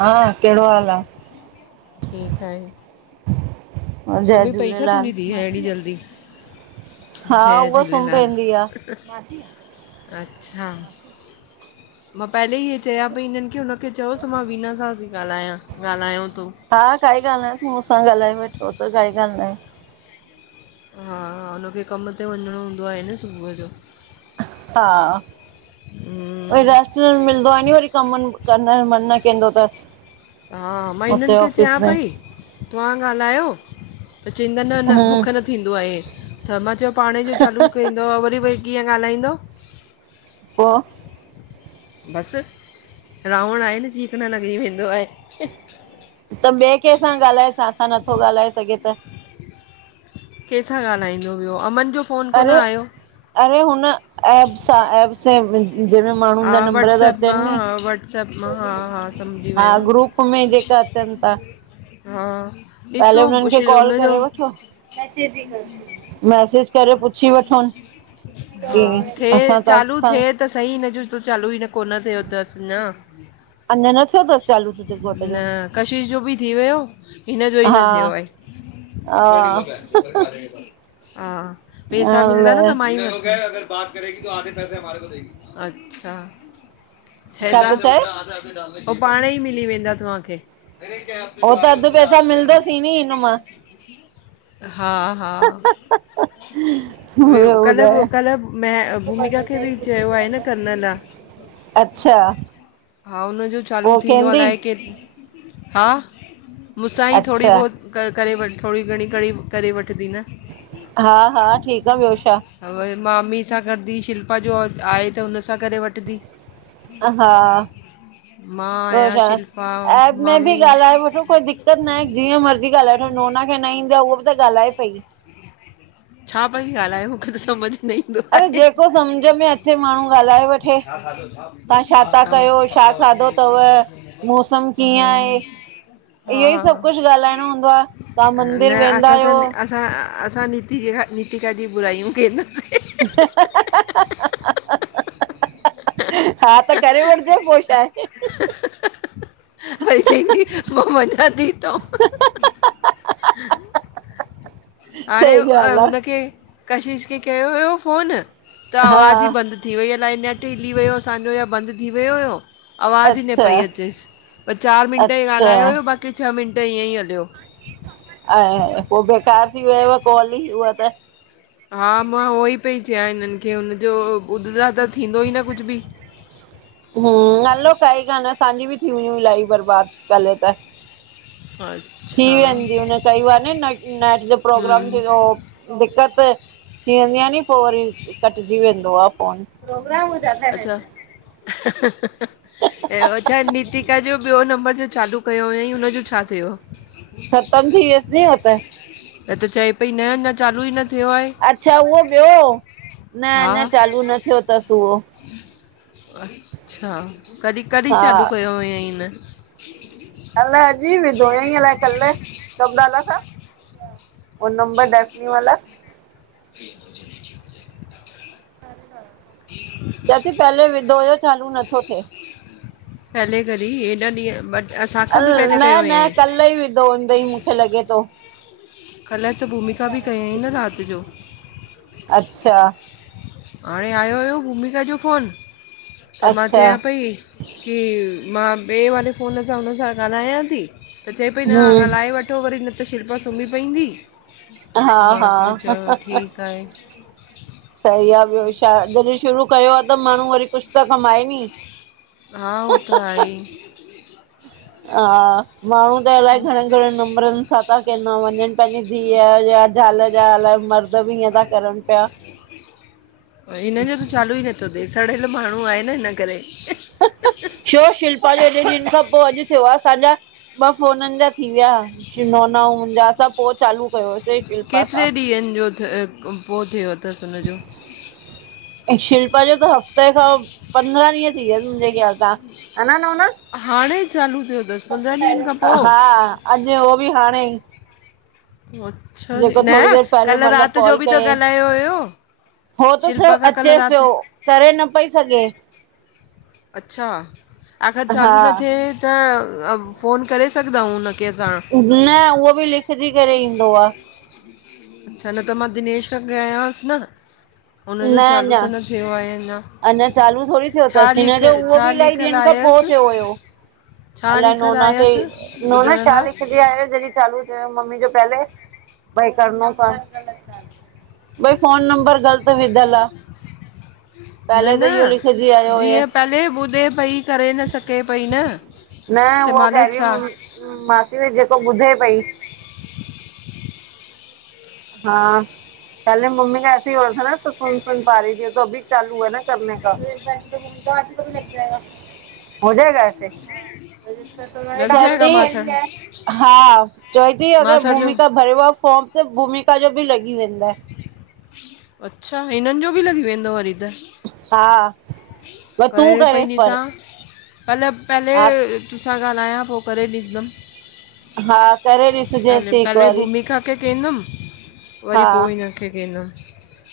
हा, केड़ो हाल आ? ठीकु आहे जय सुम्ही पई छा तुंहिंजी झूलेलाल। धीअ अहिड़ी जल्दी हा, जय उहा सुम झूलेलाल पैंदी आ। अच्छा! मां पेहले हीअ चयां पई हिनन के हुन खे चयोस मां वीना सां ती ॻाल्हायां, ॻाल्हायो तो हा! काई ॻाल ना आहे तूं मूंसां ॻाल्हाए ओ त काई ॻाल न आहे। हा -हा, हुनखे कम ते वञणो हूंदो आहे न सुबुह जो। हा हम्म, वरी रेस्ट न मिलंदो आहे नी वरी कम कर मन न कंदो अथसि हा मां हिननि हुते खे चयां ऑफिस में। पई तव्हां ॻाल्हायो त चवंदा न न हम्म, मूंखे न थींदो आहे ऐ मां चयो पाणे जो चालू कंदो आहे वरी वरी कीअं ॻाल्हाईंदो पो बसि रावण आहिनि चीक न लॻी वेंदो आहे त ॿिए केंसा सां ॻाल्हाए तव्हां सां नथो ॻाल्हाए सघे त कंहिंसां ॻाल्हाईंदो वियो अमनि जो फ़ोन कोन अरे- आयो अरे हुन एप सां एप जे मे माण्हूा नंबर द च आहिनि नी सभु मां हा- हा सम्झी हा वियमि ग्रुप में जेका अचनि था, हा पहले ॾिसो हुननि खे कॉल हुनजो करे वठो मैसेज करे पुछी वठोन कि असां ताक सां [unintelligible] थीअस त सही हुन जो त चालू ई न थीअस। अञा न थियो तस्त न कशिशि जो बि थी वियो हिनजो ई हा न थियो आहे हा हा पैसा मिलंदा न त अलाए माइ बात करेेगी तो आधे पैसे हमारे को देगी, अच्छा छा थो चए [unintelligible] पो पाणे ई मिली वेंदा तव्हांखे उहो त अधु पैसा मिलंदोसीं नी हिनन मां हा हा ॿियो कल्ह ॿुधाए -कल्ह भूमिका खे बि चयो आहे न करण ला अच्छा हा हुनजो चालू पोइ थींदो केंदी अलाइ हा मूंसां ई थोरी अच्छा बहुत करे वठ थोरी घणी घणी करे वठंदी न हा -हा ठीकु आहे ॿियो छा आहे व मामी सां कंदी उनसां शिल्पा सां करे वठंदी हा मां ॿियो आहियां छा शिल्पा ऐएप में बि मामी ॻाल्हाए वठो कोई दिक्क़त ना जीअं मर्ज़ी ॻाल्हाए वठो नोना खे न ईंदी आहे उहा बि त ॻाल्हाए पई छा पई ॻाल्हि आहे मूंखे त सम्झ न ईंदो आहे जो समझ में अचे माण्हू ॻाल्हायो छा खाधो, छा पीतो, छा कयो छा कपिड़ा वठी खाधो अथव आयाव? मौसम कीअं हा आहे इहो ई हा सभु कुझु ॻाल्हाइणो हूंदो आहे तव्हां मंदिर न वेंदा असां त आहियो असां असां नीतिका नितिका जी बुराइयूं कंदासि हा त करे वठजो पोइ छा आहे वरी चई थी मां वञा थी हितां हाणे सही ॻाल्हि आहे हुनखे कशिश खे कयो हुयो फ़ोन त हा आवाज़ु ई बंदि थी वई अलाई नेट हिली वियो असांजो इहो बंदि थी वियो हुयो आवाज़ ई न अच्छा पई अचेसि पर चारि मिंट ई अच्छा ॻाल्हायो हु बाक़ी छह मिंट ईअं ई हलियो ऐं पोइ बेकार थी वयव कॉल उहा त हा मां उहो ई पई चय हिननि खे हुनजो ॿुध ता त थींदो ई न कुझु बि। हु, हलो काई ॻाल नाहे, तव्हांजी भी थी व्यू हुयूं लॉइफ बर्बाद पेले त [inaudible] थी वेंध्यू हुन कई बार न नेट जो प्रोग्राम हम्म थींयो। दिकक़त थी वेंदी आ नी पोइ वरी कटजी वेंदो आ फोन। पोग्राम जा [unintelligible] [inaudible] ऐं अच्छा नितिका जो ॿियों नंबर जो चालू कयो हुअईं हुन जो छा थियो? ख़तम थी वियस न उहो त। न त चए पई न, न। चालू ई थियो आहे अच्छा उहो ॿियो, न हा अञा चालू न थियो थसि उहो। अच्छा, कॾहिं कॾहिं हा चालू कयो हुअईं हिन। अलाए अॼु ई विधो हुअईं अल्हाए कल्ह, कब डाला था? वो नंबर चिंता की डैफनी कोई वाला बात नहीं [unintelligible] चए थी पहले विधो हुयो चालू नथो थिए। पहले कॾहिं हेॾा ॾींहं मत अल न, न कल्ह ई विधो हूंदई मूंखे लॻे थो। कल्ह त भूमिका बि कयईं न राति जो। अच्छा हाणे आयो हुयो भूमिका जो फ़ोन त मां अच्छा चयां पई कि मां ॿिए वारे फ़ोन सां हुन सां ॻाल्हायां थी त चए पई न ॻाल्हाए हम्म वठ वठो वरी न त शिल्पा सुम्ही पईंदी, हा मां चयो हा त ठीकु आहे। सही आ, ॿियो छा, जॾहिं शुरू कयो आ त माण्हू वरी कुझु त कमाए नी। हा उहो त आहे। हा माण्हू त अलाए घणनि घणनि नम्बरनि सां था कंदा था वञनि पंहिंजी धीअ या ज़ाल जा अलाए मर द बी ईंअ ता करनि पिया। हिनज जो त चालू ई नथो थिए, सड़ियल माण्हू आहे न हिन करे। छो शिल्पा जा हेॾे ॾींहंनि खां पोइ अॼु थियो आ, असांजा ॿ फ़ोननि जा थी विया, शिनोना, [unintelligible] असां पोइ चालू कयांसे शिल्पा सां। [unintelligible] जो [unintelligible] पोइ थियो थसि हुनजो। अएं शिल्पा जो त हफ़्ते खां पंद्राह ॾींह थी वयस मुंॼे ख़्याल सां, हन नोना। हाणे चालू थियो थसि। सबसे पहले उनका, हा अॼु उहो बि हाणे ई। अच्छा जी, जेको न थोरी देरि पहले कल्ह मतिलबु राति जो कॉल बि त कयईं ॻाल्हायो हुयो। हो त शिल्पा सिर्फ़ खां कल्ह अचेसि पियो, राति करे न पई सघे। अच्छा, आखरि हा चालू न थिए त फ़ोन करे सघंदाऊ उनखे असां। न उहो बि लिखजी करे ईंदो आ। अच्छा न त मां दिनेश खां कयांसि न न हुनजो चालू अञा त न थियो आहे अञयां। अञा चालू थोरी थियो थसि, हिन जो उहो छा बि इलाही लिखियलु ॾींहंनि खां पोइ आयसि थियो हुयो। छा अल्हाए लिखियलु नोना खे, आयसि नोना ॿुधण छा लाइ लिखंदी आहे जॾहिं चालू थियो मम्मी जो पहले भई करनो थन, भई फोन नंबर ग़लत विधल आ। न, पहले त इहो लिखजी न आयो जीअं हुयसि पेहले ॿुधे पई, करे न सघे पई न। [unintelligible] छा। मां चयो जेको ॿुधे पई। हा। पहले मम्मी का ऐसे ई हूथा था न, तो सुन, सुन, पा रही थी। तो अभी चालू हुआ ना। चाल मैं करती हूं। हो गया वेसे? र [inaudible] लॻ चऐ जाएगा ती मासण हा। चऐ ती आॻारि मासण जो भूमिका भरियुव फॉर्म। सिर्फ भूमिका जो बि लॻी वेंदाइन। अच्छा। हिननि जो बि लॻी वेंदो वरी त। हा। पोइ तूं करेसि पर। कल। पहले हा तोसां ॻाल्हायां पोइ करे ॾिदम। हा करे पहले, ॾिसजेसि हिकु पहले वारी भूमिका खे कंदुमि। वरी हा पोइ हिनखे कंदमि।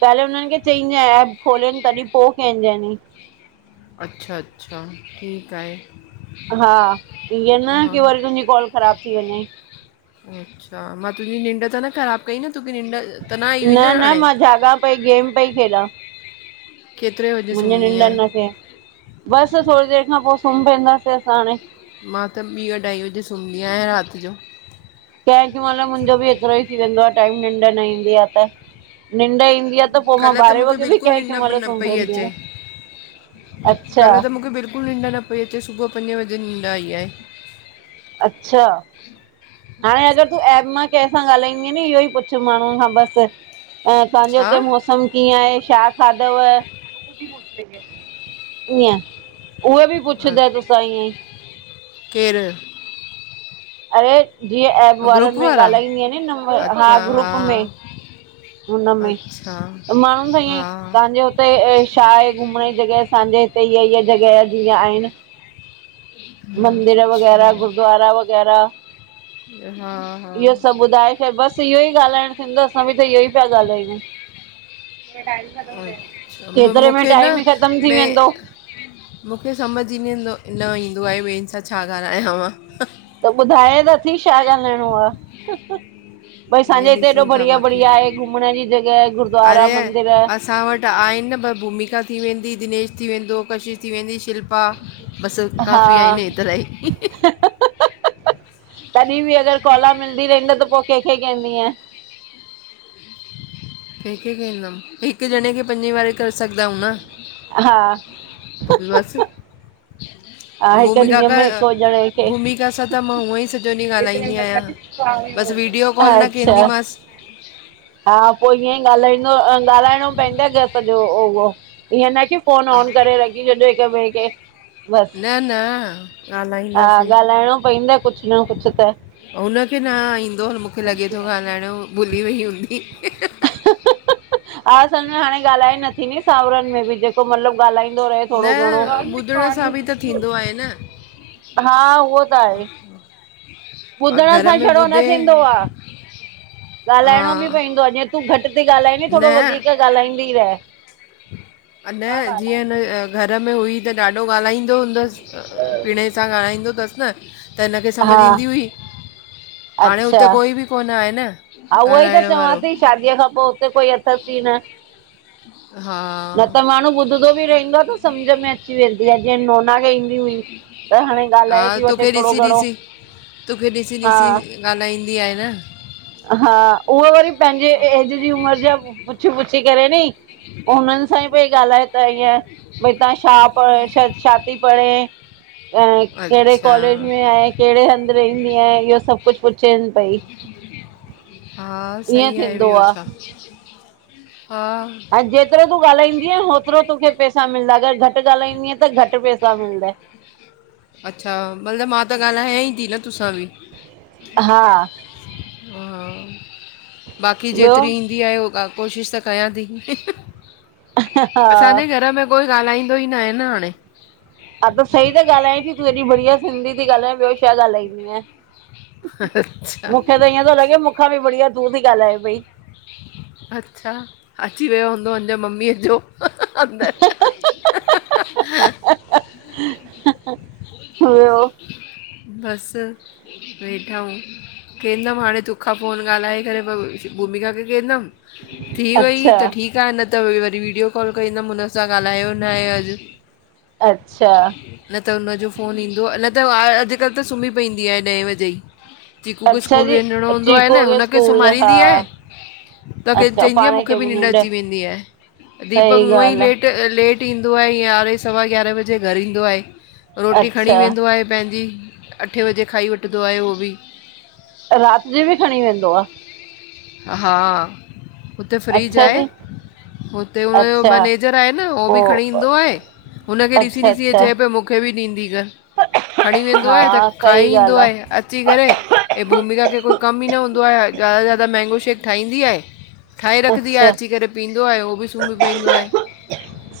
पहले हुननि खे चईं ऐएप खोलनि तॾहिं पोइ कंहिंज नि। अच्छा। अच्छा, ठीकु आहे। हा। ईअं न हा की वरी तुंहिंजी कॉल ख़राब थी वञई। अच्छा। मां तुंहिंजी निंड त न ख़राब कई न? तूखे निंड त आई हुई न न हाणे मां जाॻा पई गेम पई खेॾां। केतिरे वजे मुंहिंजी सुम्हंदी निंड आहीं न थे। बसि थोरी देरि खां पोइ सुम्ह पेदासे असां हाणे। मां त ॿीं अढाई वजे सुम्हंदी आहियां राति जो। कंहिंॾहिं महिल मुंहिंजो बि एतिरो ई थी वेंदो आ टाइम निंड न ईंदी आ त। निंड ईंदी आ त पोइ मां कल्ह ॿारहें मूंखे वॻे बि बिल्कुलु कंहिं, निंड कंहिं महिल न पई सुमपवईंदी अचे आहियां। अच्छा कल्ह त मूंखे बिल्कुलु निंड न पई अचे सुबुह पंजे बजे निंड आई आहे। अच्छा। हाणे अगरि तूं ऐप मां कंहिं सां ॻाल्हाईंदीअ नी इहो ई पुछु माण्हू खां बस। ए तव्हांजे हुते मस् छा कमु कीअं छा खाधव। इेहे आ। उहे बि पुछंद तोसां इेहेई। केरु। अड़े जीअं एब वारनि ग्रुप में वारा ॻाल्हाईंदी नंबर हा ग्रुप में। हुनमें। अच्छा त माण्हून सां ईअई हा तव्हांजो। त ए ए छा आहे घुमण ई जॻह असजे हिते ई ईीअ जॻह जीअं आहिनि। [inaudible] मंदिर अच्छा वगैरह, गुद्वारा वगैरह हा। हा। त इहो ई ॻाल्हाइणु थींदोसां बि त इहो ई पिया ॻाल्हायूं। अच्छा मु- केतिरे में मूंखे टाइम न ई ख़तम थी वेंदो। में मूंखे सम्झ ई न ईंदो, न ईंदो आहे ॿियनि सां छा ॻाल्हायां मां। त ॿुधाय त थी छा ॻाल्हाइणो आ। भई हे असांजे हिते एॾो ॾिसूं था बढ़िया, बाक़ी बढ़िया आहे। घुमण जी जॻहि गुरुद्वारा मंदिर। त आहिनि न पर भूमिका थी वेंदी, दिनेश थी वेंदो, कशिश थी वेंदी, शिल्पा बसि हा काफ़ी आहिनि हे एतरा ई। अ अ तॾहिं बि अॻारि कोला मिलंदी रही त पोइ कंहिंखे कंहिंजंदी। कंहिंखे कंदमि हिकु ॼणे खे पंजे वारे करे सघंदा न। हा। पो प बस हा हिक भूमिका ॾींहं खां। में हिकु ॼणे खे भूमिका सां त मां हूअं ई स जोनी ॻाल्हाईंदी आहियां बसि वीडियो कॉल न अच्छा कंदीमासि। हा पो ईअं ई ॻाल्हाईंदो ॻाल्हाइणो पवंदो क सॼो उह ईअं न की फोन आह, ऑन करे रखी छॾियो हिक ॿिए खे। बसि न न हा ॻाल्हाईंदासीं ॻाल्हाइणो पइंदे कुछ न कुछ त। हुनखे न ईंदो मुंखे लॻे थो ॻाल्हाइण भुली वई हूंदी। हा सम्झ में हाणे ॻाल्हाए न थींदी सावरिन में बि जेको मतलबु ॻाल्हाईंदो हलंधो रहे न थोङो ॿुधण सां बि घणो। त थींदो आहे न। हा उहो त आहे। अ, ॿुधण घर सां में छड़ो न ॿुधे थींदो आ। ॻाल्हाइणो बि हा पवंदो आ जीअ तूं घटि थी ॻाल्हाई नी न थोरो वधीक ॻाल्हाईंदी रह। न जीअं न घर में हुई त ॾाढो ॻाल्हाईंदो हूंदसि पिणे। अस सां ॻाल्हाईंदो अथसि न त हिनखे समझ हा ईंदी हुई। हाणे अच्छा हुते कोई बि कोन आहे न, हा उहो ई त ॻाल्हाइण चवां वारो। थी शादीअ खां पो हुते कोई अथ सी न। हा। न त माण्हू ॿुधंदो बि रहंदो आहे त सम्झ में अची वेंदी आ, जीअं नोना खे। हुई त हाणे हा, ॻाल्हाए थी वठे तोखे थोरो ॾिसी घणो ॾिसी, तोखे ॾिसी हा ॾिसी ॻाल्हाईंदी आहे न। हा, उहो वरी पंहिंजे एज जी उमिर जा पुछी पुछी करे नी उनि असांजी पई ॻाल्हाए त ईअ, भई तव्हां छा पढ़ छा थी पढ़े। कहिड़े अच्छा कॉलेज में आहे, कहिड़े हंधि रहंदी आहिन इहो सब कुझु पुछेन पई। हा ईअं सही आहे, थींदो ॿियो छा, हा। हाणे जेतिरो तूं ॻाल्हाईंदीअ ओतिरो तोखे पैसा मिलंदा, अगरि घटि ॻाल्हाईंदीअ त घटि पैसा मिलंदय। अच्छा, मतलब मां त ॻाल्हायईंती न तोसां ॿि। हा। हा, बाक़ी ॿियो जेतिरी कोशिश त कयां ती, हा असांजे हा घर में कोई ॻाल्हाईंदो ई न आहे न हाणे। हा त सही त ॻाल्हाएं थी, तूं हेॾी बढिया सिधी थी ॻाल्हाए, ॿियो छा ॻाल्हाइंदिय। अच्छा। मुखां ॿि बढ़िया तूं थी गाल्हाए पइ। अच्छा, अची वियो हूंदो अन्ज ममीअ जो। अंदर। ॿियो बस। वेठा आयूं, कंदमि हाणे, तोखां फोन ॻाल्हाए करे पोइ भूमिका खे कंदमि। थी वई अच्छा त ठीकु आहे न त वरी वीडियो कॉल कंदमि हुन सां ॻाल्हायो न आहे अॼु। अच्छा न त हुनजो फोन ईंदो अञा न त अज़ अॼुकल् त सुम्ही पंदी आहे ॾहें बजे ई। चीकू खे अच्छा स्कूल जी वञिणो हूंदो आहे न चीकूअ खे हुनखे स्कूल हा सुम्हारिंदी आहे। तोखे अच्छा चअंदी आहे, पाण मूंखे खे बि निंड अची वेंदी आहे, दीपक सही हूअं ई ॻाल्हि लेट लेट ईंदो आहे, यारहें सवा यारहें बजे घरु ईंदो आहे। आ रोटी खणी अच्छा वेंदो आहे पंहिंजी। अठे वजे खाई वठदो आहे उहो ॿि। रात जी ॿि खणी वेंदो आ? हा, हुते फ्रिज अच्छा आहे। जी हुते हुनयो अच्छा मैनेज़र आहे न, हो पो बि खणी ईंदो आहे हुनखे अच्छा ॾिसी-ॾिसी हे अच्छा चए पयो, मूखे बि ॾींदी कर। खणी वेंदो आहे त हा सही खाई ईंदो ॻाल्हि आ आहें या अची करे! हे भूमिका खे कोई कम ई न हूंदो आहे, ज़्यादा से ज़्यादा मैंगो शेक ठाहींदी आहे। ठाहे रखदी आ, अच्छा अची करे पींदो आहे हो भी सुमी पऐंदो आहे।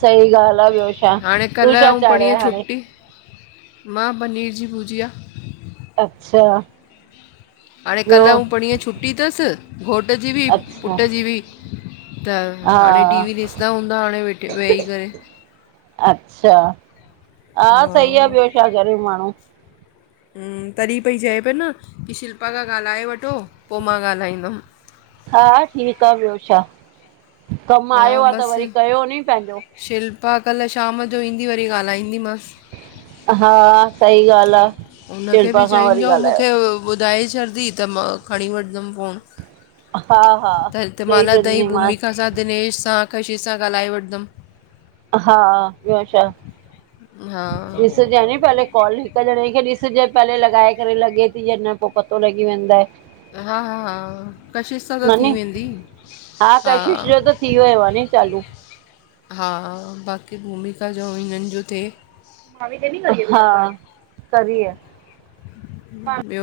सही ॻाल्हि आ ॿियो छा हाणे कल तूं छा अउँ पणीह चाढ़ियए हाणे? छुट्टी। मां पनीर जी भुजिया। अच्छा। हाणे कल ॿियो? अउँ पणीह छुट्टी तस घोट जी ॿि, अच्छा पुट जी ॿि। त! हाणे हा टीवी ॾिसदा हूंदा हाणे वेठे वेहीं करे। अच्छा! हा सही आ ॿयो छा करे माणू। हूम्म, तॾहिं पई चए प न कि शिल्पा खां गालाए वठो, पो मां गालाई दम। हां ठीक आ, ॿयो छा कम हा आयो आह त वरी बसि कयो नी पहेंजो। शिल्पा कल शाम जो ईंदी वरी ॻालाईंदी मास। हा सही गाल आ, शिल्पा खां वरी ॻालायो। बुधाए छॾदी त मां खणी वठदम फ़ोन। हा हा त चई तेमाला ताई छॾंदीमांस भूमिका सां, दिनेश सां, कशिश सां ॻालाए वठदम। हा! ॿयो छा। हा! कनणे खे ॾिस जाए पहले लगाए करे लगेती या न पो पतो लगी वेंदऐ। हा-हा, कशिश सां त थी वेंदी। हां हा कशिश जो त थी वयो आ नी चालू। हा! बाक़ी भूमिका जो अउं हिनन जो थे। हा करी ऐं। ब्यो!